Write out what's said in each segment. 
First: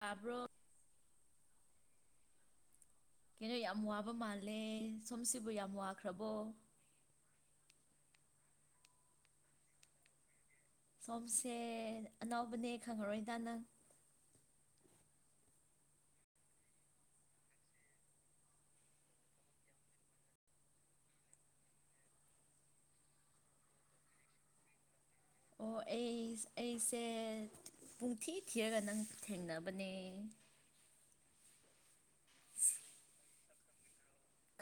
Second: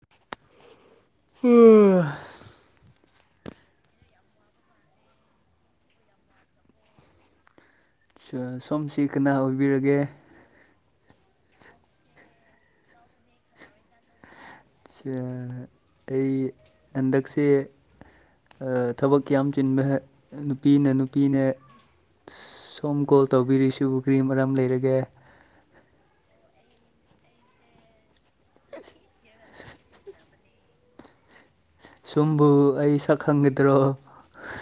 ꯇꯥꯕ꯭ꯔꯣ ꯍꯣ ꯀꯩꯅꯣ ꯌꯥꯝ ꯋꯥꯕ ꯃꯥꯜꯂꯦ ꯁꯣꯝꯁꯤꯕꯨ ꯌꯥꯝ ꯋꯥꯈ꯭ꯔꯕꯣ ꯁꯣꯝꯁꯤ ꯀꯅꯥ ꯑꯣꯏꯕꯤꯔꯒꯦ ꯁꯣꯝꯁꯦ ꯑꯥꯅꯧꯕꯅꯦ ꯈꯪꯉꯔꯣꯏꯗ ꯅꯪ ꯁꯦ ꯑꯩ ꯍꯟꯗꯛꯁꯦ ꯊꯕꯛꯇꯤ ꯀꯤꯌꯥꯝ ꯆꯤꯟꯕ ꯅꯨꯄꯤꯅ ꯅꯨꯄꯤꯅꯦ ꯁꯣꯝ ꯀꯣꯜ ꯇꯧꯕꯤꯔꯤꯁꯤꯕꯨ ꯀ꯭ꯔꯤ ꯃꯔꯝ ꯂꯩꯔꯒꯦ ꯑꯣ ꯑꯩ ꯑꯩꯁꯦ ꯄꯨꯡꯊꯤ ꯊꯤꯔꯒ ꯅꯪ ꯊꯦꯡꯅꯕꯅꯦ ꯁꯨꯝꯕꯨ ꯑꯩ ꯁꯛ ꯈꯪꯒꯗ꯭ꯔꯣ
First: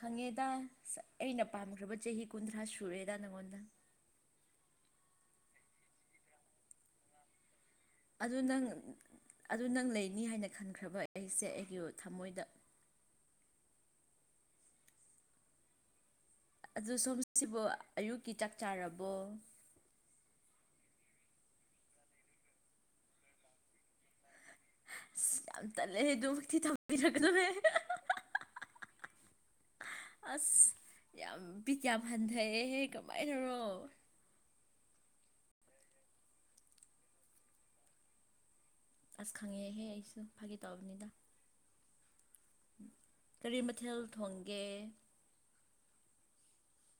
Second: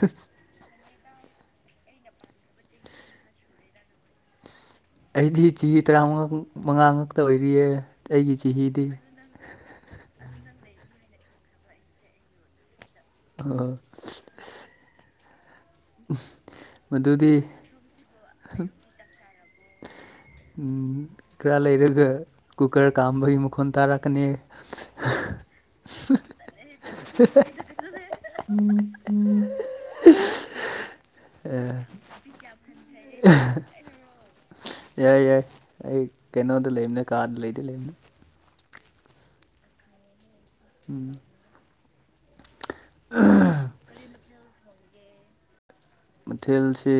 ꯈꯪꯉꯦꯗ ꯑꯩꯅ ꯄꯥꯟꯈ꯭ꯔꯕ ꯆꯍꯤ ꯀꯨꯟꯊ꯭ꯔꯥ ꯁꯨꯔꯦꯗ ꯅꯪꯉꯣꯟꯗ ꯑꯩꯗꯤ ꯆꯤ ꯇꯔꯥꯃꯉꯥ ꯃꯉꯥ ꯉꯛꯇ ꯑꯣꯏꯔꯤꯌꯦ ꯑꯩꯒꯤ ꯑꯗꯨ ꯅꯪ ꯆꯍꯤꯗꯤ ꯑꯗꯨ ꯅꯪ ꯂꯩꯅꯤ ꯍꯥꯏꯅ ꯈꯟꯈ꯭ꯔꯥꯕ ꯑꯩꯁꯦ ꯑꯩꯒꯤ ꯊꯃꯣꯏꯗ ꯑꯥ ꯑꯗꯣ ꯁꯣꯝ ꯃꯗꯨꯗꯤ ꯁꯤꯕꯣ ꯑꯌꯨꯛꯀꯤ ꯆꯥꯛ ꯆꯥꯔꯕꯣ ꯎꯝ ꯈꯔ ꯂꯩꯔꯒ ꯀꯨꯀꯔ ꯀꯥꯝꯕꯒꯤ ꯃꯈꯣꯟ ꯇꯥꯔꯛ ꯑꯁ ꯌꯥꯝ ꯇꯜꯂꯦ ꯑꯗꯨꯃꯛꯇꯤ ꯊꯝꯕꯤꯔꯛꯀꯗꯕꯦ ꯑꯁ ꯌꯥꯝ ꯕꯤꯠ [unintelligible] [unintelligible] ꯌꯥꯝ ꯍꯟꯊꯩꯑꯦꯍꯦ ꯀꯃꯥꯏꯅꯔꯣ ꯌꯥꯏ ꯌꯥꯏ ꯑꯩ ꯀꯩꯅꯣꯗ ꯂꯩꯕꯅꯦ ꯀꯥꯗ ꯂꯩꯗꯤ ꯂꯩꯕꯅꯦ ꯑꯁ ꯈꯪꯉꯦꯍꯦ ꯑꯩꯁꯨ ꯐꯥꯒꯤ ꯇꯧꯕꯅꯤꯗ ꯀꯔꯤ ꯃꯊꯦꯜ ꯊꯣꯡꯒꯦ ꯃꯊꯦꯜꯁꯤ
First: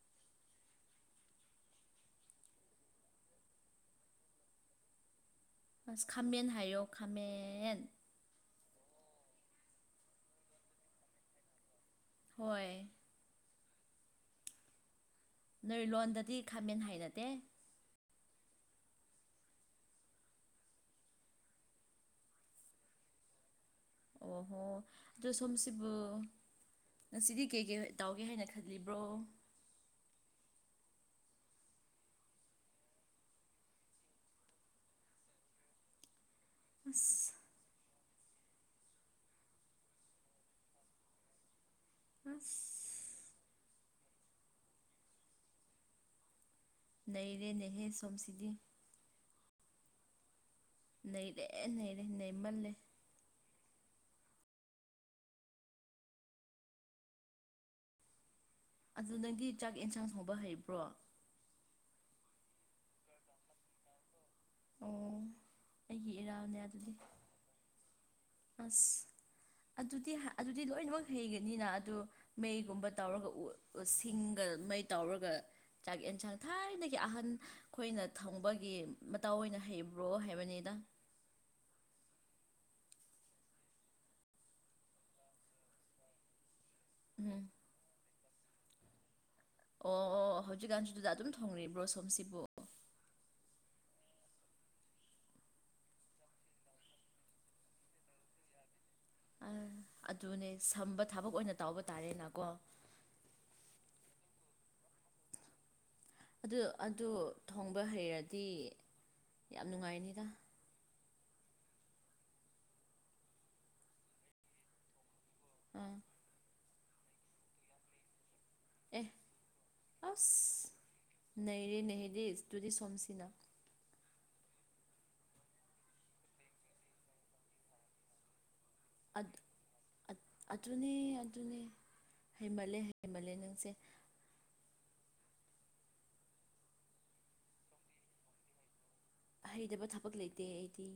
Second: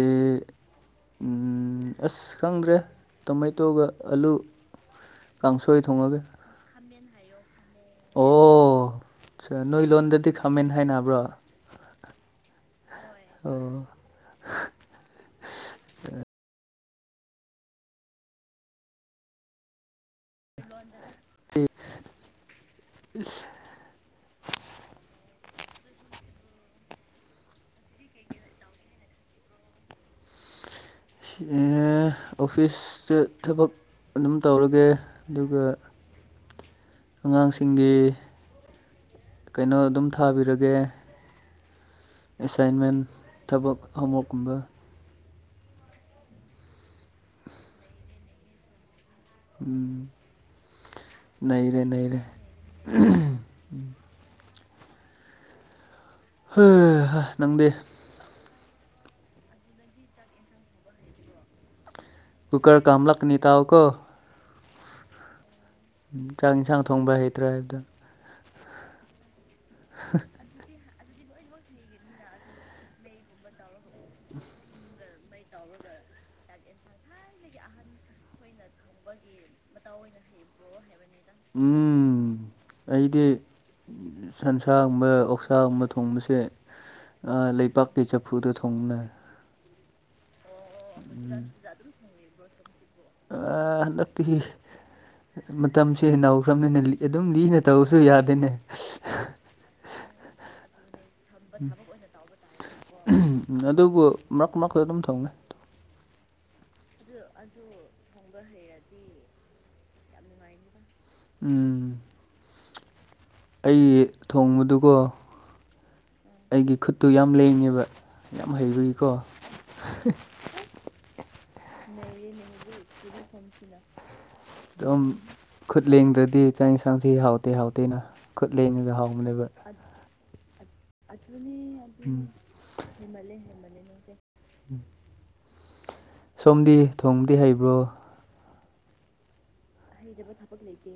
ꯎꯝ ꯑꯁ ꯈꯪꯗ꯭ꯔꯦ ꯇꯣꯃꯦꯇꯣꯒ ꯑꯂꯨ ꯀꯥꯡꯁꯣꯏ ꯑꯁ ꯊꯣꯡꯉꯒꯦ ꯈꯥꯃꯦꯟ ꯍꯥꯏꯌꯣ ꯈꯥꯃꯦꯟ ꯑꯣ ꯆꯥ ꯅꯣꯏ ꯂꯣꯟꯗꯗꯤ ꯈꯥꯃꯦꯟ ꯍꯥꯏꯅꯕ꯭ꯔꯥ ꯍꯣꯏ ꯑꯣ ꯅꯣꯏ ꯂꯣꯟꯗꯗꯤ ꯈꯥꯃꯦꯟ ꯍꯥꯏꯅꯗꯦ [unintelligible] ꯑꯣꯍꯣ ꯑꯗꯨ ꯁꯣꯝꯁꯤꯕꯨ ꯉꯁꯤꯗꯤ ꯀꯩ ꯀꯩ ꯇꯥꯎꯒꯦ ꯍꯥꯏꯅ ꯈꯜꯂꯤꯕ꯭ꯔꯣ ꯁꯤꯑꯦ ꯑꯣꯐꯤꯁꯇ ꯊꯕꯛ ꯑꯗꯨꯝ ꯇꯧꯔꯒꯦ ꯑꯗꯨꯒ ꯑꯁ ꯑꯉꯥꯡꯁꯤꯡꯒꯤ ꯀꯩꯅꯣ ꯑꯗꯨꯝ ꯊꯥꯕꯤꯔꯒꯦ ꯑꯁ ꯑꯦꯁꯥꯏꯟꯃꯦꯟ ꯊꯕꯛ ꯑꯃꯒꯨꯝꯕ ꯅꯩꯔꯦ ꯅꯦꯍꯦ ꯁꯣꯝꯁꯤꯗꯤ ꯎꯝ ꯅꯩꯔꯦ ꯅꯩꯔꯦ ꯎꯝ ꯍꯥ ꯍꯥ ꯅꯪꯗꯤ ꯑꯗꯨ ꯅꯪꯗꯤ ꯆꯥꯛ ꯑꯦꯟꯁꯥꯡ ꯊꯣꯡꯕ ꯍꯩꯕ꯭ꯔꯣ ꯀꯨꯀꯔ ꯀꯥꯝꯂꯛꯀꯅꯤ ꯇꯥꯎꯀꯣ ꯑꯣ ꯑꯩꯒꯤ ꯆꯥꯛ ꯏꯔꯥꯜꯅꯦ ꯏꯟꯁꯥꯡ ꯑꯗꯨꯗꯤ ꯊꯣꯡꯕ ꯍꯩꯇ꯭ꯔꯥ ꯗꯣ ꯑꯁ ꯑꯗꯨꯗꯤ ꯍꯥ ꯑꯗꯨꯗꯤ ꯂꯣꯏꯅꯃꯛ ꯍꯩꯒꯅꯤꯅ ꯑꯗꯨ ꯃꯩꯒꯨꯝꯕ ꯇꯧꯔꯒ ꯎ ꯁꯤꯡꯒ ꯃꯩ ꯇꯧꯔꯒ ꯆꯥꯛ ꯌꯦꯟꯁꯥꯡ ꯊꯥꯏꯅꯒꯤ ꯑꯍꯟ ꯈꯣꯏꯅ ꯊꯪꯕꯒꯤ ꯃꯇꯧ ꯑꯣꯏꯅ ꯍꯩꯕ꯭ꯔꯣ ꯍꯥꯏꯕꯅꯤꯗ ꯎꯝ ꯑꯩꯗꯤ ꯁꯟꯁꯥꯒꯨꯝꯕ ꯑꯣꯛꯁꯥꯒꯨꯝꯕ ꯊꯣꯡꯕꯁꯦ ꯎꯝ ꯑꯥ ꯂꯩꯄꯥꯛꯇꯩ ꯆꯐꯨꯗ ꯊꯣꯡꯕꯅꯦ ꯑꯣ ꯑꯣ ꯍꯧꯖꯤꯛꯀꯥꯟꯁꯨ ꯑꯗꯨꯗ ꯑꯗꯨꯝ ꯊꯣꯡꯔꯤꯕ꯭ꯔꯣ ꯁꯣꯝꯁꯤꯕꯨ ꯑꯥ ꯍꯟꯗꯛꯇꯤ ꯃꯇꯝꯁꯦ ꯅꯧꯈ꯭ꯔꯝꯅꯤꯅ ꯑꯗꯨꯝ ꯂꯤꯅ ꯇꯧꯔꯁꯨ ꯌꯥꯗꯦꯅꯦ ꯑꯥ ꯑꯗꯨꯅꯦ ꯁꯝꯕ ꯊꯕꯛ ꯑꯣꯏꯅ ꯇꯥꯎꯕ ꯇꯥꯔꯦꯅꯀꯣ ꯑꯗꯨꯕꯨ ꯃꯔꯛ ꯃꯔꯛꯇ ꯑꯗꯨꯝ ꯊꯣꯡꯉꯦ ꯑꯗꯨ ꯑꯗꯨ ꯊꯣꯡꯕ ꯍꯩꯔꯗꯤ ꯌꯥꯝ ꯅꯨꯡꯉꯥꯏꯅꯤꯗ ꯎꯝ ꯑꯩ ꯊꯣꯡꯕꯗꯨꯀꯣ ꯑꯥ ꯑꯩꯒꯤ ꯈꯨꯠꯇꯨ ꯌꯥꯝ ꯂꯦꯡꯉꯦꯕ ꯌꯥꯝ ꯍꯩꯕꯩ ꯑꯦ ꯑꯁ ꯅꯩꯔꯦꯅꯦ ꯍꯦꯂꯤꯁ ꯇꯨꯗꯤ ꯁꯣꯝꯁꯤꯅ ꯗꯨꯝ ꯈꯨꯠ ꯂꯦꯡꯗ꯭ꯔꯗꯤ ꯆꯥꯛ ꯌꯦꯟꯁꯥꯡꯁꯤ ꯍꯥꯎꯇꯦ ꯍꯥꯎꯇꯦꯅ ꯈꯨꯠ ꯂꯦꯡꯉꯒ ꯑꯗ ꯍꯥꯎꯕꯅꯦꯕ ꯑꯗꯨꯅꯦ ꯑꯗꯨꯅꯦ ꯎꯝ ꯍꯩꯃꯜꯂꯦ ꯍꯩꯃꯜꯂꯦ ꯅꯪꯁꯦ ꯎꯝ ꯁꯣꯝꯗꯤ ꯊꯣꯡꯕꯗꯤ ꯍꯩꯕ꯭ꯔꯣ ꯍꯩꯗꯕ ꯊꯕꯛ ꯂꯩꯇꯦ ꯑꯩꯗꯤ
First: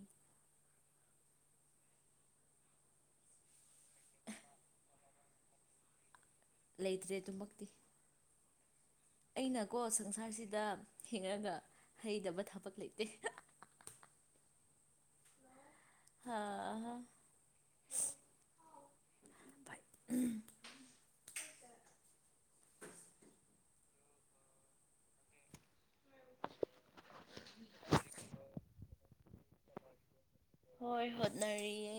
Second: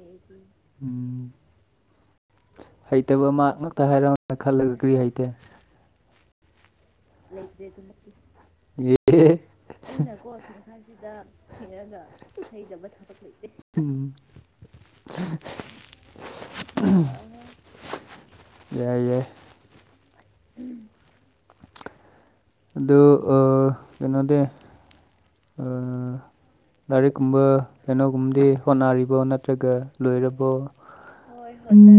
ꯎꯝ ꯍꯩꯇꯕ ꯑꯃ ꯉꯛꯇ ꯍꯥꯏꯔꯧꯅꯦ ꯈꯜꯂꯒ ꯀꯔꯤ ꯍꯩꯇꯦ ꯂꯩꯇ꯭ꯔꯦ ꯑꯗꯨꯃꯛꯇꯤ ꯂꯩꯇ꯭ꯔꯦꯗꯤ ꯂꯩꯇꯦ ꯌꯦ ꯑꯩꯅꯀꯣ ꯁꯪꯁꯥꯔꯁꯤꯗ ꯍꯤꯡꯉꯒ ꯍꯩꯗꯕ ꯊꯕꯛ ꯂꯩꯇꯦ ꯎꯝ [unintelligible] ꯍꯥꯥ ꯍꯥ ꯌꯥꯏ ꯌꯥꯏ ꯑꯗꯨ ꯑꯥ ꯀꯩꯅꯣꯗꯤ ꯑꯥ ꯂꯥꯏꯔꯤꯛ ꯀꯨꯝꯕ ꯀꯩꯅꯣꯒꯨꯝꯕꯗꯤ ꯍꯣꯠꯅꯔꯤꯕꯣ ꯅꯠꯇ꯭ꯔꯒ ꯂꯣꯏꯔꯕꯣ ꯍꯣꯏ ꯍꯣꯠꯅꯔꯤꯌꯦ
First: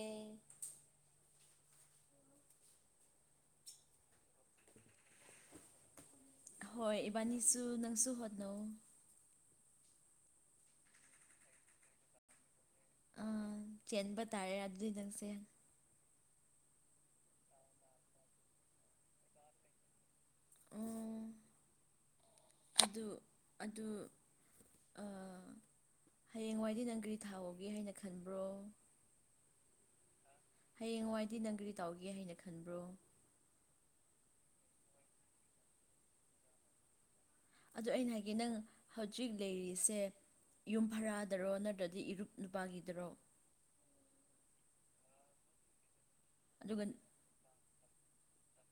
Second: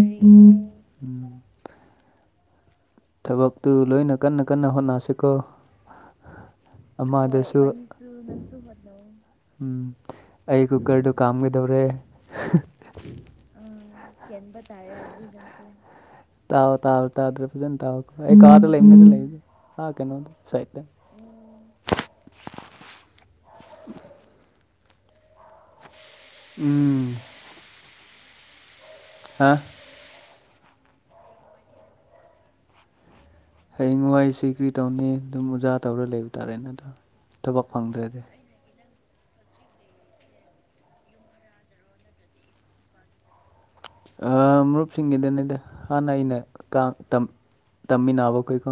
ꯎꯝ ꯊꯕꯛꯇꯨ ꯂꯣꯏꯅ ꯀꯟꯅ ꯀꯟꯅ ꯍꯣꯠꯅꯁꯤꯀꯣ ꯍꯣꯏ ꯑꯃꯗꯨꯁꯨ ꯏꯕꯥꯅꯤꯁꯨ ꯍꯣꯏ ꯏꯕꯥꯅꯤꯁꯨ ꯅꯪꯁꯨ ꯍꯣꯠꯅꯧ ꯍꯣꯠꯅꯧꯋꯣ ꯎꯝ ꯑꯩ ꯀꯨꯀꯔꯗꯨ ꯀꯥꯝꯒꯗꯧꯔꯦ ꯍ ꯑꯥ ꯑ ꯆꯦꯟꯕ ꯍꯦꯟꯕ ꯑꯗꯨꯗꯤ ꯇꯥꯔꯦ ꯅꯪꯁꯦ ꯑꯗꯨꯒꯤ ꯃꯇꯨꯡ ꯇꯥꯎ ꯇꯥꯎ ꯇꯥꯗ꯭ꯔ ꯐꯖꯅ ꯇꯥꯎ ꯑꯩ ꯀꯥꯗ ꯂꯩꯕꯅꯦꯗ ꯂꯩꯕꯖꯤ ꯑꯥ ꯀꯩꯅꯣꯗ ꯁꯥꯏꯠꯇ ꯎꯝ ꯑꯗꯨ ꯑꯗꯨ ꯑꯥ ꯍꯌꯦꯡꯋꯥꯏꯗꯤ ꯅꯪ ꯎꯝ ꯀꯔꯤ ꯊꯥꯍꯧꯒꯦ ꯍꯥꯏꯅ ꯈꯟꯕ꯭ꯔꯣ ꯑ ꯍꯌꯦꯡꯋꯥꯏꯗꯤ ꯅꯪ ꯒ꯭ꯔꯤ ꯇꯥꯎꯒꯦ ꯍꯥꯏꯅ ꯈꯟꯕ꯭ꯔꯣ ꯍꯌꯦꯡꯋꯥꯏꯁꯤ ꯀ꯭ꯔꯤ ꯇꯧꯅꯤ ꯗꯨꯝ ꯃꯣꯖꯥ ꯇꯧꯔ ꯂꯩꯕ ꯇꯥꯔꯦꯅꯦ ꯗꯣ ꯑꯗꯣ ꯑꯩꯅ ꯍꯥꯏꯒꯦ ꯅꯪ ꯍꯧꯖꯤꯛ ꯂꯩꯔꯤꯁꯦ ꯌꯨꯝ ꯚꯔꯥꯗꯔꯣ ꯅꯠꯇ꯭ꯔꯗꯤ ꯏꯔꯨꯞ ꯅꯨꯄꯥꯒꯤꯗꯔꯣ ꯑꯥ ꯃꯔꯨꯞꯁꯤꯡꯒꯤꯗꯅꯤꯗ ꯍꯥꯟꯅ ꯑꯩꯅ ꯀꯥ ꯑꯗꯨꯒ ꯇꯝ ꯇꯝꯃꯤꯟꯅꯥꯕ ꯈꯣꯏꯀꯣ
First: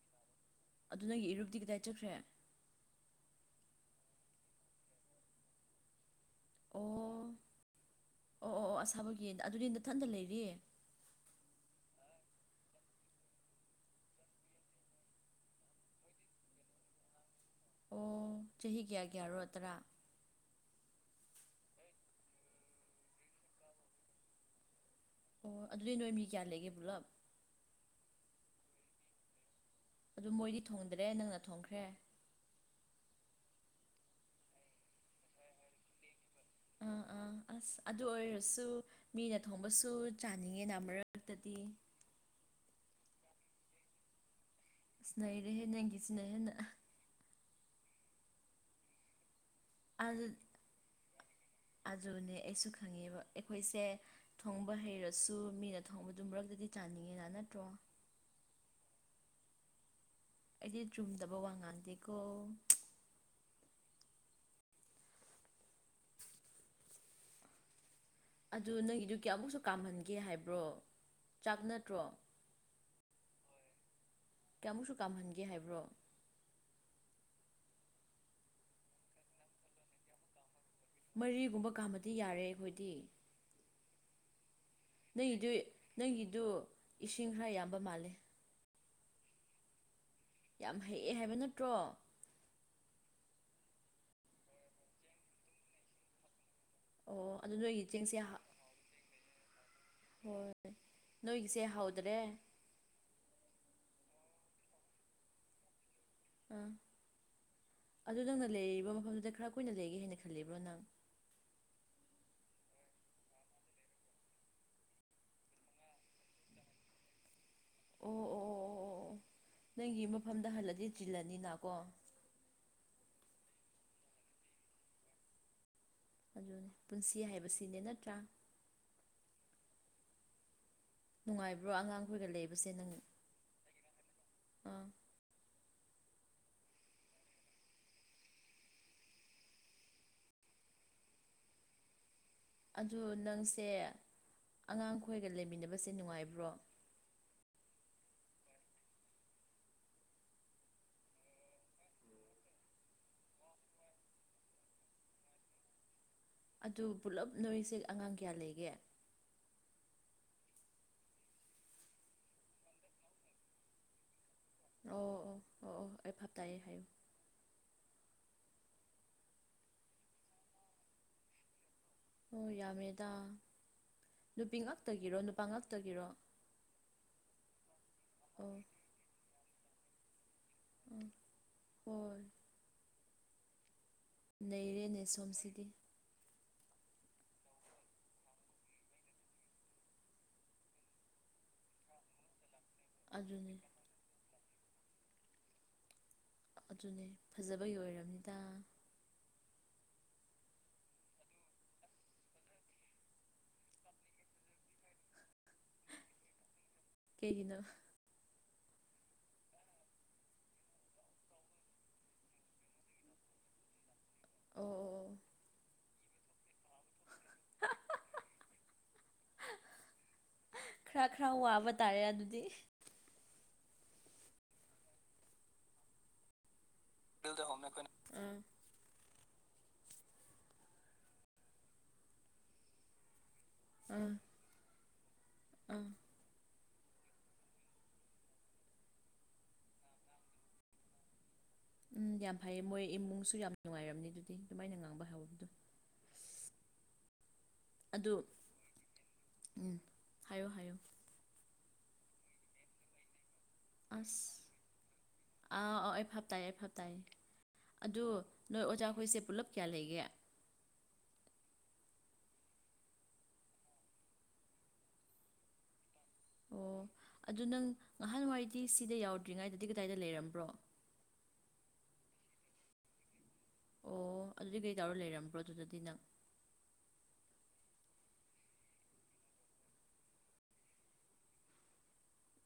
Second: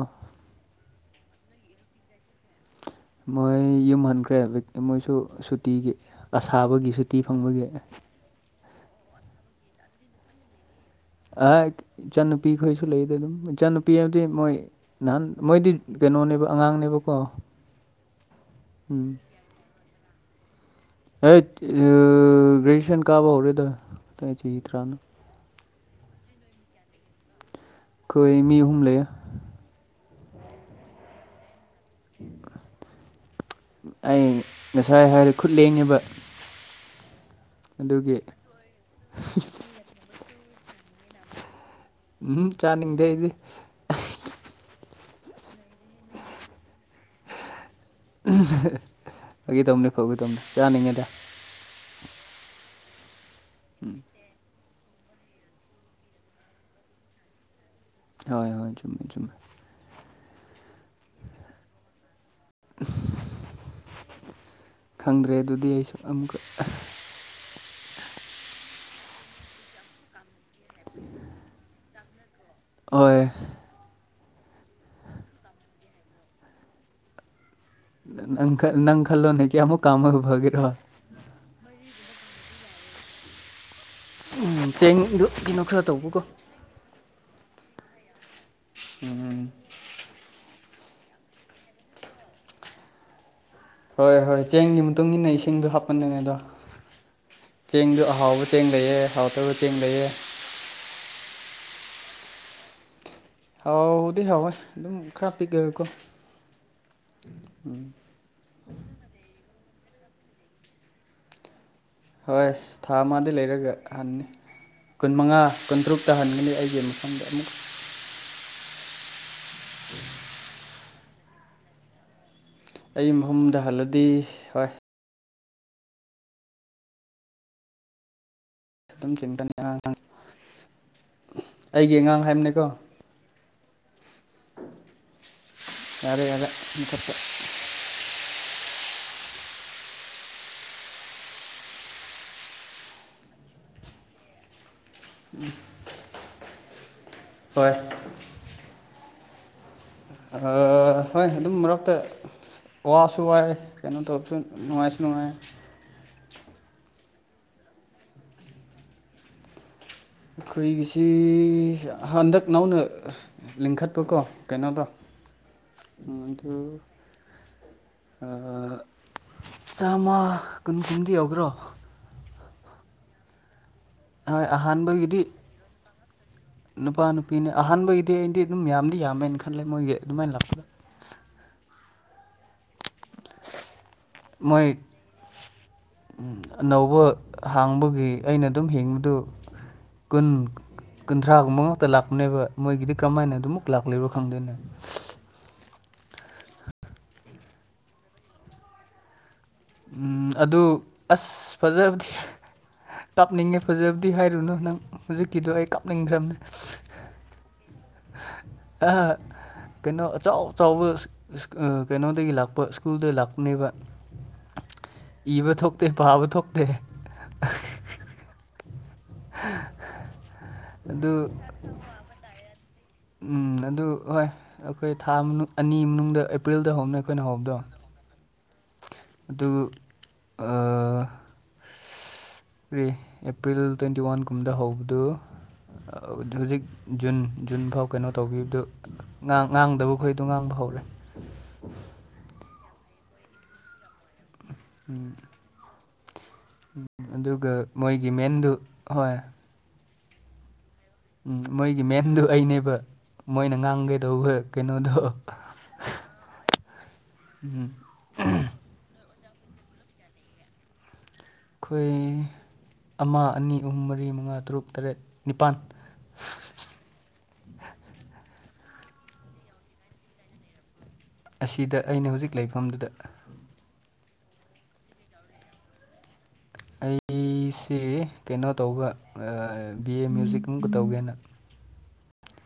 ꯑꯗꯨ ꯅꯪꯒꯤ ꯏꯔꯨꯞꯇꯤ ꯀꯗꯥꯏ ꯆꯠꯈ꯭ꯔꯦ ꯃꯣꯏ ꯌꯨꯝ ꯍꯟꯈ꯭ꯔꯦ ꯖꯤꯛꯇꯤ ꯃꯣꯏꯁꯨ ꯁꯨꯇꯤꯒꯤ ꯑꯣ ꯑꯁꯥꯕꯒꯤ ꯁꯨꯇꯤ ꯐꯪꯕꯒꯤ ꯑꯣ ꯑꯣ ꯑꯣ ꯑꯁꯥꯕꯒꯤ ꯑꯗꯨꯗꯤ ꯅꯊꯟꯗ ꯂꯩꯔꯤ ꯑꯥ ꯏꯆꯟꯅꯨꯄꯤ ꯈꯣꯏꯁꯨ ꯂꯩꯗ ꯑꯗꯨꯝ ꯏꯆꯟꯅꯨꯄꯤ ꯍꯥꯏꯕꯗꯤ ꯃꯣꯏ ꯅꯥꯍꯟ ꯃꯣꯏꯗꯤ ꯀꯩꯅꯣꯅꯦꯕ ꯑꯉꯥꯡꯅꯦꯕꯀꯣ ꯑꯣ ꯆꯍꯤ ꯒ꯭ꯌꯥ ꯎꯝ ꯒ꯭ꯌꯥꯔꯣ ꯇꯔꯥ ꯑꯩꯠ ꯑ ꯒ꯭ꯔꯦꯖꯨꯌꯦꯁꯟ ꯀꯥꯕ ꯍꯧꯔꯦꯗ ꯀꯗꯥꯏ ꯆꯍꯤ ꯇꯔꯥꯅꯣ ꯑꯣ ꯑꯗꯨꯗꯤ ꯅꯣꯏ ꯃꯤ ꯀꯌꯥ ꯂꯩꯒꯦ ꯄꯨꯂꯞ ꯈꯣꯏ ꯃꯤ ꯑꯍꯨꯝ ꯂꯩꯌꯦ ꯑꯗꯨ ꯃꯣꯏꯗꯤ ꯊꯣꯡꯗꯔꯦ ꯅꯪꯅ ꯊꯣꯡꯈ꯭ꯔꯦ ꯑꯩ ꯉꯁꯥꯏ ꯍꯥꯏꯔꯦ ꯈꯨꯠ ꯂꯦꯡꯉꯦꯕ ꯑ ꯑ ꯑꯁ ꯑꯗꯨ ꯑꯗꯨꯒꯤ ꯑꯣꯏꯔꯁꯨ ꯃꯤꯅ ꯊꯣꯡꯕꯁꯨ ꯆꯥꯅꯤꯡꯉꯦꯅ ꯑꯃꯔꯛꯇꯗꯤ ꯎꯝꯍꯨꯝ ꯆꯥꯅꯤꯡꯗꯦ ꯑꯩꯗꯤ ꯑꯁ ꯅꯩꯔꯦꯍꯦ ꯅꯪꯒꯤꯖꯤꯅ ꯍꯦꯟꯅ ꯐꯥꯒꯤ ꯇꯧꯕꯅꯦ ꯐꯥꯒꯤ ꯑꯗꯨ ꯇꯧꯅꯦ ꯆꯥꯅꯤꯡꯉꯦꯗ ꯑꯗꯨꯅꯦ ꯑꯩꯁꯨ ꯈꯪꯉꯦꯕ ꯑꯦꯈꯣꯏꯁꯦ ꯎꯝ ꯊꯣꯡꯕ ꯍꯩꯔ ꯁꯨ ꯃꯤꯅ ꯊꯣꯡꯕꯗꯨ ꯃꯔꯛꯇꯗꯤ ꯆꯥꯅꯤꯡꯉꯦꯅꯥ ꯅꯠꯇ꯭ꯔꯣ ꯍꯣꯏ ꯍꯣꯏ ꯆꯨꯝꯃꯦ ꯆꯨꯝꯃꯦ ꯑꯩꯗꯤ ꯆꯨꯝꯗꯕ ꯋꯥ ꯉꯥꯡꯗꯦꯀꯣ ꯈꯪꯗ꯭ꯔꯦ ꯗꯨꯗꯤ ꯑꯩꯁꯨ ꯑꯃꯨꯛꯀ ꯑꯗꯨ ꯅꯪꯒꯤꯗꯨ ꯀꯌꯥꯃꯨꯛꯁꯨ ꯀꯥꯝꯍꯟꯒꯦ ꯍꯥꯏꯕ꯭ꯔꯣ ꯆꯥꯛ ꯅꯠꯇ꯭ꯔꯣ ꯑꯣꯏ ꯀꯌꯥꯃꯨꯛꯁꯨ ꯀꯥꯝꯍꯟꯒꯦ ꯍꯥꯏꯕ꯭ꯔꯣ ꯅꯪ ꯈ ꯅꯪ ꯈꯜꯂꯣꯅꯦ ꯀꯌꯥꯃꯨꯛ ꯀꯥꯝꯃꯒ ꯐꯒꯦꯔꯣ ꯃꯔꯤꯒꯨꯝꯕ ꯀꯥꯝꯃꯗꯤ ꯌꯥꯔꯦ ꯑꯩꯈꯣꯏꯗꯤ ꯎꯝ ꯆꯦꯡꯗꯨ ꯅꯣꯏꯒꯤꯗꯨꯏ ꯀꯩꯅꯣ ꯈꯔ ꯇꯧꯕꯀꯣ ꯅꯪꯒꯤꯗꯨ ꯏꯁꯤꯡ ꯈꯔ ꯌꯥꯝꯕ ꯃꯥꯜꯂꯦ ꯎꯍꯨꯝ ꯌꯥꯝ ꯍꯩꯌꯦ ꯍꯥꯏꯕ ꯅꯠꯇ꯭ꯔꯣ ꯍꯣꯏ ꯍꯣꯏ ꯆꯦꯡꯒꯤ ꯃꯇꯨꯡ ꯏꯟꯅ ꯏꯁꯤꯡꯗꯣ ꯍꯥꯞꯄꯅꯤꯅꯦ ꯑꯗꯣ ꯑꯣ ꯑꯗꯨ ꯅꯣꯏꯒꯤ ꯆꯦꯡꯗꯣ ꯆꯦꯡꯁꯦ ꯍꯥ ꯑꯍꯥꯎꯕ ꯆꯦꯡ ꯂꯩꯌꯦ ꯍꯥꯎꯇꯕ ꯆꯦꯡ ꯂꯩꯌꯦ ꯍꯣꯏ ꯅꯣꯏꯒꯤꯁꯦ ꯍꯥꯎꯗꯔꯦ ꯍꯥꯎꯕꯗꯤ ꯍꯥꯎꯋꯦ ꯑꯗꯨꯝ ꯈꯔ ꯄꯤꯛꯑꯒꯀꯣ ꯑꯥ ꯎꯝ ꯑꯗꯨ ꯅꯪꯅ ꯂꯩꯔꯤꯕ ꯃꯐꯝꯗꯨꯗ ꯈꯔ ꯀꯨꯏꯅ ꯂꯩꯒꯦ ꯍꯥꯏꯅ ꯈꯜꯂꯤꯕ꯭ꯔꯣ ꯅꯪ ꯍꯣꯏ ꯊꯥ ꯑꯃꯥꯗꯤ ꯂꯩꯔꯒ ꯍꯟꯅꯤ ꯀꯨꯟꯃꯉꯥ ꯀꯨꯟꯇꯔꯨꯛꯇ ꯍꯟꯒꯅꯤ ꯑꯩꯒꯤ ꯃꯐꯝꯗ ꯑꯃꯨꯛ ꯑꯣ ꯑꯣ ꯑꯣ ꯑꯣ ꯑꯣ ꯅꯪꯒꯤ ꯃꯐꯝꯗ ꯍꯜꯂꯗꯤ ꯆꯤꯜꯂꯅꯤꯅꯥꯀꯣ ꯑꯩ ꯃꯍꯝꯗ ꯍꯜꯂꯗꯤ ꯍꯣꯏ ꯑꯗꯨꯅꯦ ꯄꯨꯟꯁꯤ ꯍꯥꯏꯕꯁꯤꯅꯦ ꯅꯠꯇ꯭ꯔꯥ ꯑꯗꯨꯝ ꯆꯤꯡꯒꯅꯤ ꯑꯉꯥꯡ ꯅꯨꯡꯉꯥꯏꯕ꯭ꯔꯣ ꯑꯩꯒꯤ ꯑꯉꯥꯡ ꯑꯉꯥꯡꯈꯣꯏꯒ ꯍꯥꯏꯕꯅꯤꯀꯣ ꯂꯩꯕꯁꯦ ꯅꯪ ꯑꯥ ꯌꯥꯔꯦ ꯌꯥꯔꯦ ꯃꯨꯊꯠꯄ ꯑꯗꯨ ꯅꯪꯁꯦ ꯑꯉꯥꯡꯈꯣꯏꯒ ꯂꯩꯃꯤꯟꯅꯕꯁꯦ ꯅꯨꯡꯉꯥꯏꯕ꯭ꯔꯣ ꯍꯣꯏ ꯑꯥ ꯍꯣꯏ ꯑꯗꯨꯝ ꯃꯔꯛꯇ ꯋꯥꯁꯨ ꯋꯥꯥꯏ ꯀꯩꯅꯣ ꯇꯧꯕꯁꯨ ꯅꯨꯡꯉꯥꯏꯁꯨ ꯅꯨꯡꯉꯥꯏ ꯑꯗꯨ ꯄꯨꯂꯞ ꯅꯣꯏꯁꯦ ꯑꯉꯥꯡ ꯀꯌꯥ ꯂꯩꯒꯦ ꯑꯈꯣꯏꯒꯤꯁꯤ ꯍꯟꯗꯛ ꯅꯧꯅ ꯂꯤꯡꯈꯠꯄꯀꯣ ꯀꯩꯅꯣꯗꯣ ꯑꯣ ꯑꯣ ꯑꯣ ꯑꯣ ꯑ ꯑꯩ ꯚꯥꯞ ꯑꯗꯨ ꯇꯥꯏꯌꯦ ꯍꯥꯏꯌꯨ ꯑꯥ ꯆꯥꯝꯃ ꯀꯨꯟ ꯀꯨꯟꯗꯤ ꯌꯧꯒꯦꯔꯣ ꯑꯣ ꯌꯥꯝꯃꯦꯗ ꯍꯣꯏ ꯅꯨꯄꯤ ꯉꯥꯛꯇꯒꯤꯔꯣ ꯑꯍꯥꯟꯕꯒꯤꯗꯤ ꯅꯨꯄꯥ ꯉꯥꯛꯇꯒꯤꯔꯣ ꯅꯨꯄꯥ ꯅꯨꯄꯤꯅꯦ ꯑꯍꯥꯟꯕꯒꯤꯗꯤ ꯑꯩꯗꯤ ꯑꯣ ꯑꯗꯨꯝ ꯌꯥꯝꯗꯤ ꯌꯥꯝꯃꯦꯅ ꯈꯜꯂꯦ ꯃꯣꯏꯒꯤ ꯑꯗꯨꯃꯥꯏꯅ ꯂꯥꯛꯄꯗ ꯎꯝ ꯍꯣꯏ ꯃꯣꯏ ꯅꯩꯔꯦꯅꯦ ꯁꯣꯝꯁꯤꯗꯤ ꯎꯝ ꯑꯅꯧꯕ ꯍꯥꯡꯕꯒꯤ ꯑꯩꯅ ꯑꯗꯨꯝ ꯍꯤꯡꯕꯗꯨ ꯀꯨꯟ ꯀꯨꯟꯊ꯭ꯔꯥꯒꯨꯝꯕ ꯉꯥꯛꯇ ꯂꯥꯛꯄꯅꯦꯕ ꯃꯣꯏꯒꯤꯗꯤ ꯀ꯭ꯔꯃꯥꯏꯅ ꯑꯗꯨꯅꯦ ꯑꯗꯨꯃꯨꯛ ꯂꯥꯛꯂꯤꯕ ꯈꯪꯗꯦꯅꯦ ꯑꯗꯨꯅꯦ ꯐꯖꯕꯒꯤ ꯑꯣꯏꯔꯝꯅꯤꯗꯥ ꯎꯝ ꯑꯗꯨ ꯑꯁ ꯐꯖꯕꯗꯤ ꯀꯥꯞꯅꯤꯡꯉꯦ ꯐꯖꯕꯗꯤ ꯍꯥꯏꯔꯨꯅꯨ ꯅꯪ ꯍꯨꯖꯤꯛꯀꯤꯗꯣ ꯑꯩ ꯀꯥꯞꯅꯤꯡꯈ꯭ꯔꯕꯅꯦ ꯀ‌ꯦꯒꯤꯅꯣ ꯑꯥ ꯀꯩꯅꯣ ꯑꯆꯥꯎ ꯆꯥꯎꯕ ꯏꯁ ꯏꯁ ꯑ ꯀꯩꯅꯣꯗꯒꯤ ꯂꯥꯛꯄ ꯏꯁ꯭ꯀꯨꯜꯗ ꯂꯥꯛꯄꯅꯦꯕ ꯑ‌ꯣ ꯑꯣ ꯑꯣ ꯏꯕ ꯊꯣꯛꯇꯦ ꯄꯥꯕ ꯊꯣꯛꯇꯦ ꯈ꯭ꯔ ꯑꯗꯨ ꯈ꯭ꯔ ꯋꯥꯕ ꯇꯥꯔꯦ ꯑꯗꯨꯗꯤ ꯎꯝ ꯑꯗꯨ ꯍꯣꯏ ꯑꯈꯣꯏ ꯊꯥ ꯃꯅꯨꯡ ꯑꯅꯤ ꯃꯅꯨꯡꯗ ꯑꯦꯄ꯭ꯔꯤꯜꯗ ꯍꯧꯅ‌ꯦ ꯕꯤꯜꯗꯧ ꯍꯧꯅꯦ ꯑꯈꯣꯏꯅ ꯑꯥ ꯑꯗꯨ ꯑ ꯀꯔꯤ ꯑꯦꯄ꯭ꯔꯤꯜ ꯇ꯭ꯋꯦꯟꯇꯤ ꯑꯥ ꯋꯥꯟꯒꯨꯝꯗ ꯍꯧꯕꯗꯨ ꯑꯥ ꯍꯨꯖꯤꯛ ꯖꯨꯟ ꯖꯨꯟ ꯐꯥꯎ ꯀꯩꯅꯣ ꯇꯧꯒꯤꯕꯗꯨ ꯉꯥꯡ ꯉꯥꯡꯗꯕ ꯈꯣꯏꯗꯣ ꯉꯥꯡꯕ ꯍꯧꯔꯦ ꯎꯝ ꯌꯥꯝ ꯐꯩꯌꯦ ꯃꯣꯏ ꯏꯃꯨꯡꯁꯨ ꯌꯥꯝ ꯅꯨꯡꯉꯥꯏꯔꯝꯅꯤ ꯗꯨꯗꯤ ꯗꯨꯃꯥꯏꯅ ꯉꯥꯡꯕ ꯍꯧꯕꯗꯨ ꯑꯗꯨꯒ ꯃꯣꯏꯒꯤ ꯑꯗꯨ ꯃꯦꯟꯗꯨ ꯍꯣꯏ ꯎꯝ ꯍꯥꯏꯌꯣ ꯍꯥꯏꯌꯣ ꯎꯝ ꯃꯣꯏꯒꯤ ꯃꯦꯟꯗꯣ ꯑꯩꯅꯦꯕ ꯃꯣꯏꯅ ꯉꯥꯡꯒꯦ ꯗꯧꯕ ꯀ‌ꯦꯅꯣꯗꯣ ꯑꯥꯎ ꯑꯥꯎ ꯑꯩ ꯐꯥꯞ ꯇꯥꯏ ꯑꯩ ꯐꯥꯞ ꯇꯥꯏꯌꯦ ꯎꯝ ꯑꯗꯨ ꯅꯣꯏ ꯑꯣꯖꯥ ꯈꯣꯏꯁꯦ ꯄꯨꯂꯞ ꯀꯌꯥ ꯂꯩꯒꯦ ꯈꯣꯏ ꯑꯃꯥ ꯑꯅꯤ ꯑꯍꯨꯝ ꯃꯔꯤ ꯃꯉꯥ ꯇꯔꯨꯛ ꯇꯔꯦꯠ ꯅꯤꯄꯥꯟ ꯑꯣ ꯑꯗꯨ ꯅꯪ ꯉꯍꯥꯟꯋꯥꯥꯏꯗꯤ ꯁꯤꯗ ꯌꯥꯎꯗ꯭ꯔꯤ ꯉꯥꯏꯗꯗꯤ ꯀꯗꯥꯏꯗ ꯂꯩꯔꯝꯕ꯭ꯔꯣ ꯑꯁꯤꯗ ꯑꯩꯅ ꯍꯨꯖꯤꯛ ꯂꯩꯐꯝꯗꯨꯗ ꯑꯣ ꯑꯗꯨꯗꯤ ꯒꯩ ꯇꯧꯔꯥ ꯂꯩꯔꯝꯕ꯭ꯔꯣ ꯑꯗꯨꯗꯗꯤ ꯅꯪ ꯑꯩꯁ‌ꯦ ꯀ‌ꯩꯅꯣ ꯇꯧꯕ ꯑꯥ ꯕꯤ ꯑꯦ ꯃ꯭ꯌꯨꯖꯤꯛ ꯑꯃꯨꯛ ꯀ ꯇꯧꯒꯦꯅ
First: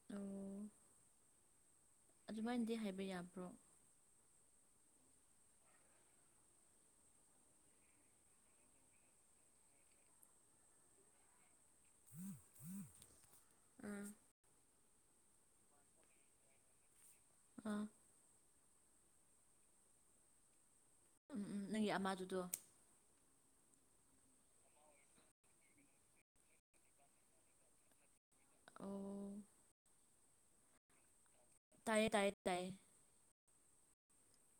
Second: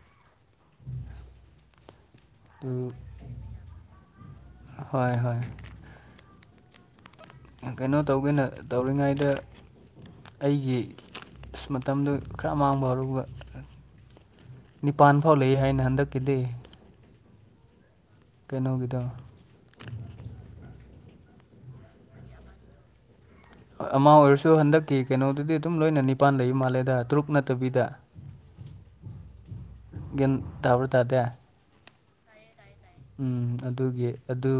[unintelligible] ꯑꯗꯨ ꯃꯥꯏꯟꯗꯤ ꯍꯥꯏꯕ ꯌꯥꯕ꯭ꯔꯣ ꯍꯣꯏ ꯍꯣꯏ ꯑꯥ ꯀꯩꯅꯣ ꯇꯧꯒꯦꯅ ꯇꯧꯔꯤꯉꯩꯗ ꯑꯩꯒꯤ ꯑꯁ ꯃꯇꯝꯗꯨ ꯈꯔ ꯃꯥꯡꯕ ꯍꯧꯔꯨꯕ ꯑꯥ ꯅꯤꯄꯥꯟ ꯐꯥꯎ ꯂꯩ ꯍꯥꯏꯅ ꯍꯟꯗꯛꯀꯤꯗꯤ ꯑꯥ ꯀꯩꯅꯣ ꯒꯤꯗꯣ ꯎꯝ ꯎꯝ ꯅꯪꯒꯤ ꯑꯃꯥꯗꯨꯗꯣ ꯑꯃꯥ ꯑꯣꯏꯔꯁꯨ ꯍꯟꯗꯛꯀꯤ ꯀꯩꯅꯣꯗꯨꯗꯤ ꯗꯨꯝ ꯂꯣꯏꯅ ꯅꯤꯄꯥꯟ ꯂꯩ ꯃꯥꯜꯂꯦꯗ ꯇꯔꯨꯛ ꯅꯠꯇꯕꯤꯗ ꯑꯣ ꯒꯤꯟ ꯇꯥꯕ꯭ꯔꯥ ꯇꯥꯗꯦ ꯇꯥꯏꯌꯦ ꯇꯥꯏꯌꯦ ꯇꯥꯏ ꯎꯝ ꯑꯗꯨꯒꯤ ꯑꯗꯨ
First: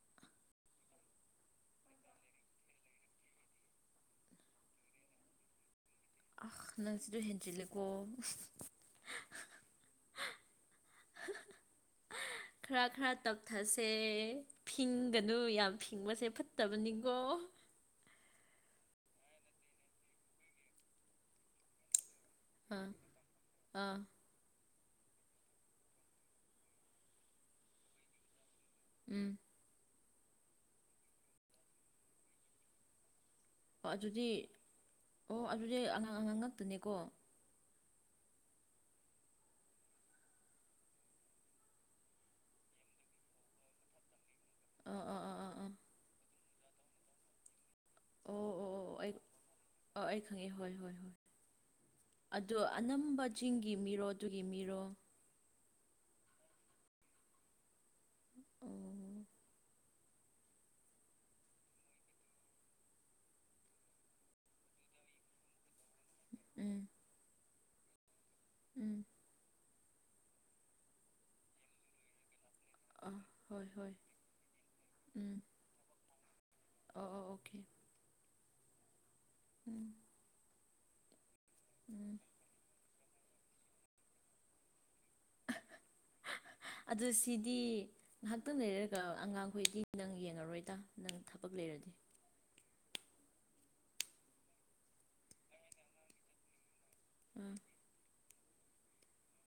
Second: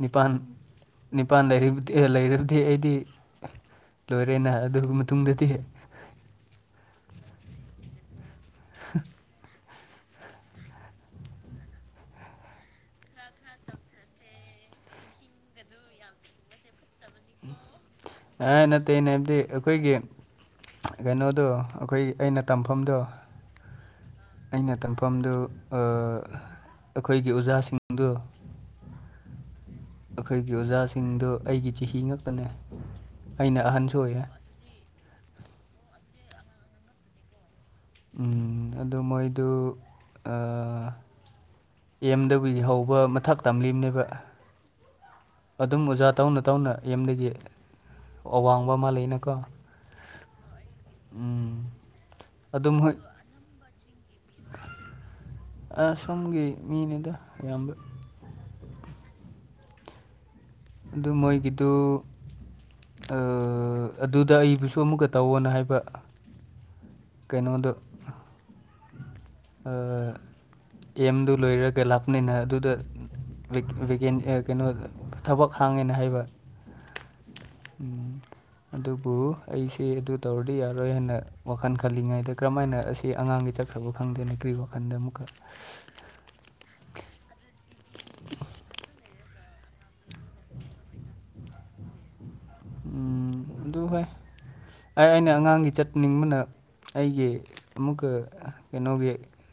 ꯅꯤꯄꯥꯟ ꯅꯤꯄꯥꯟ ꯂꯩꯔꯤꯕꯗꯤ ꯂꯩꯔꯕꯗꯤ ꯑꯩꯗꯤ ꯂꯣꯏꯔꯦꯅ ꯑꯗꯨ ꯃꯇꯨꯡꯗꯗꯤ ꯑꯍ ꯅꯪꯁꯤꯗ ꯍꯦꯟꯖꯤꯜꯂꯦꯀꯣ ꯍ [unintelligible] ꯈꯔ ꯈꯔ ꯇꯞꯊꯁꯦ ꯐꯤꯡꯒꯅꯨ ꯌꯥꯝ ꯐꯤꯡꯕꯁꯦ ꯐꯠꯇꯕꯅꯤꯀꯣ ꯑ ꯅꯠꯇꯦ ꯑꯩꯅ ꯍꯥꯏꯕꯗꯤ ꯑꯈꯣꯏꯒꯤ ꯒꯩꯅꯣꯗꯣ ꯑꯈꯣꯏꯒꯤ ꯑꯩꯅ ꯑꯥ ꯇꯝꯐꯝꯗꯣ ꯑꯥ ꯑꯩꯅ ꯇꯝꯐꯝꯗꯨ ꯑꯥ ꯑꯩꯈꯣꯏꯒꯤ ꯑꯣꯖꯥꯁꯤꯡꯗꯨ ꯎꯝ ꯑꯩꯈꯣꯏꯒꯤ ꯑꯣꯖꯥꯁꯤꯡꯗꯣ ꯑꯩꯒꯤ ꯆꯍꯤ ꯉꯥꯛꯇꯅꯦ ꯑꯣ ꯑꯗꯨꯗꯤ ꯑꯣ ꯑꯗꯨꯗꯤ ꯑꯉꯥꯡ ꯑꯉꯥꯡ ꯉꯥꯛꯇꯅꯤꯀꯣ ꯎꯝ ꯑꯗꯨ ꯃꯣꯏꯗꯨ ꯑꯥ ꯑꯦꯝ [unintelligible] ꯍꯧꯕ ꯃꯊꯛ ꯇꯝꯂꯤꯕꯅꯦꯕ ꯑꯥ ꯑꯥ ꯑꯥ ꯑꯥ ꯑꯥ ꯑꯗꯨꯝ ꯑꯣꯖꯥ ꯇꯧꯅ ꯇꯧꯅ ꯑꯦꯝꯗꯒꯤ ꯑꯣ ꯑꯣ ꯑꯋꯥꯡꯕ ꯑꯃ ꯑꯣ ꯑꯩ ꯂꯩꯅꯀꯣ ꯑꯥ ꯑꯩ ꯈꯪꯉꯦ ꯍꯣꯏ ꯍꯣꯏ ꯍꯣꯏ ꯎꯝ, ꯑꯗꯣ ꯑꯗꯨꯝ ꯍꯣꯏ ꯑꯅꯝꯕ ꯆꯤꯡꯒꯤ ꯃꯤꯔꯣ ꯑꯗꯨꯒꯤ ꯃꯤꯔꯣ ꯑꯥ ꯁꯣꯝꯒꯤ ꯃꯤꯅꯤꯗ ꯑꯌꯥꯝꯕ ꯎꯝ ꯑꯗꯨ ꯃꯣꯏꯒꯤꯗꯣ ꯑꯥ ꯑꯗꯨꯗ ꯑꯩꯕꯨꯁꯨ ꯑꯃꯨꯛꯀ ꯇꯧꯋꯣꯅ ꯍꯥꯏꯕ ꯎꯝ ꯀꯩꯅꯣꯗꯣ ꯎꯝ ꯑꯥ ꯑꯦꯝꯗꯣ ꯂꯣꯏꯔꯒ ꯂꯥꯛꯄꯅꯤꯅ ꯑꯗꯨꯗ ꯑꯥ ꯔꯤꯛ ꯍꯣꯏ ꯍꯣꯏ ꯔꯤꯒꯦꯟ ꯑꯦꯛ ꯀꯩꯅꯣ ꯎꯝ ꯊꯕꯛ ꯍꯥꯡꯉꯦꯅ ꯍꯥꯏꯕ ꯑꯣ ꯑꯣ ꯑꯣꯀꯦ ꯎꯝ ꯑꯗꯨꯕꯨ ꯑꯩꯁꯦ ꯎꯝ ꯑꯗꯨ ꯇꯧꯔꯗꯤ ꯌꯥꯔꯣꯏ ꯍꯥꯏꯅ ꯋꯥꯈꯜ ꯎꯝ ꯈꯜꯂꯤꯉꯩꯗ ꯀꯔꯝ ꯍꯥꯏꯅ ꯑꯁꯤ ꯑꯉꯥꯡꯒꯤ ꯆꯠꯈ꯭ꯔꯕ ꯈꯪꯗꯦꯅ ꯀ꯭ꯔꯤ ꯋꯥꯈꯟꯗ ꯑꯃꯨꯛꯀ ꯑꯗꯨ ꯁꯤꯗꯤ ꯉꯥꯍꯥꯛꯇꯪ ꯂꯩꯔꯒ ꯑꯉꯥꯡꯈꯣꯏꯗꯤ ꯅꯪ ꯌꯦꯡꯉꯔꯣꯏꯗ ꯅꯪ ꯊꯕꯛ ꯂꯩꯔꯗꯤ ꯎꯝ ꯑꯗꯨ ꯍꯣꯏ ꯑꯩ ꯑꯩꯅ ꯑꯉꯥꯡꯒꯤ ꯆꯠꯅꯤꯡꯕꯅ ꯑꯩꯒꯤ ꯎꯝ ꯑꯃꯨꯛꯀ ꯀꯩꯅꯣꯒꯤ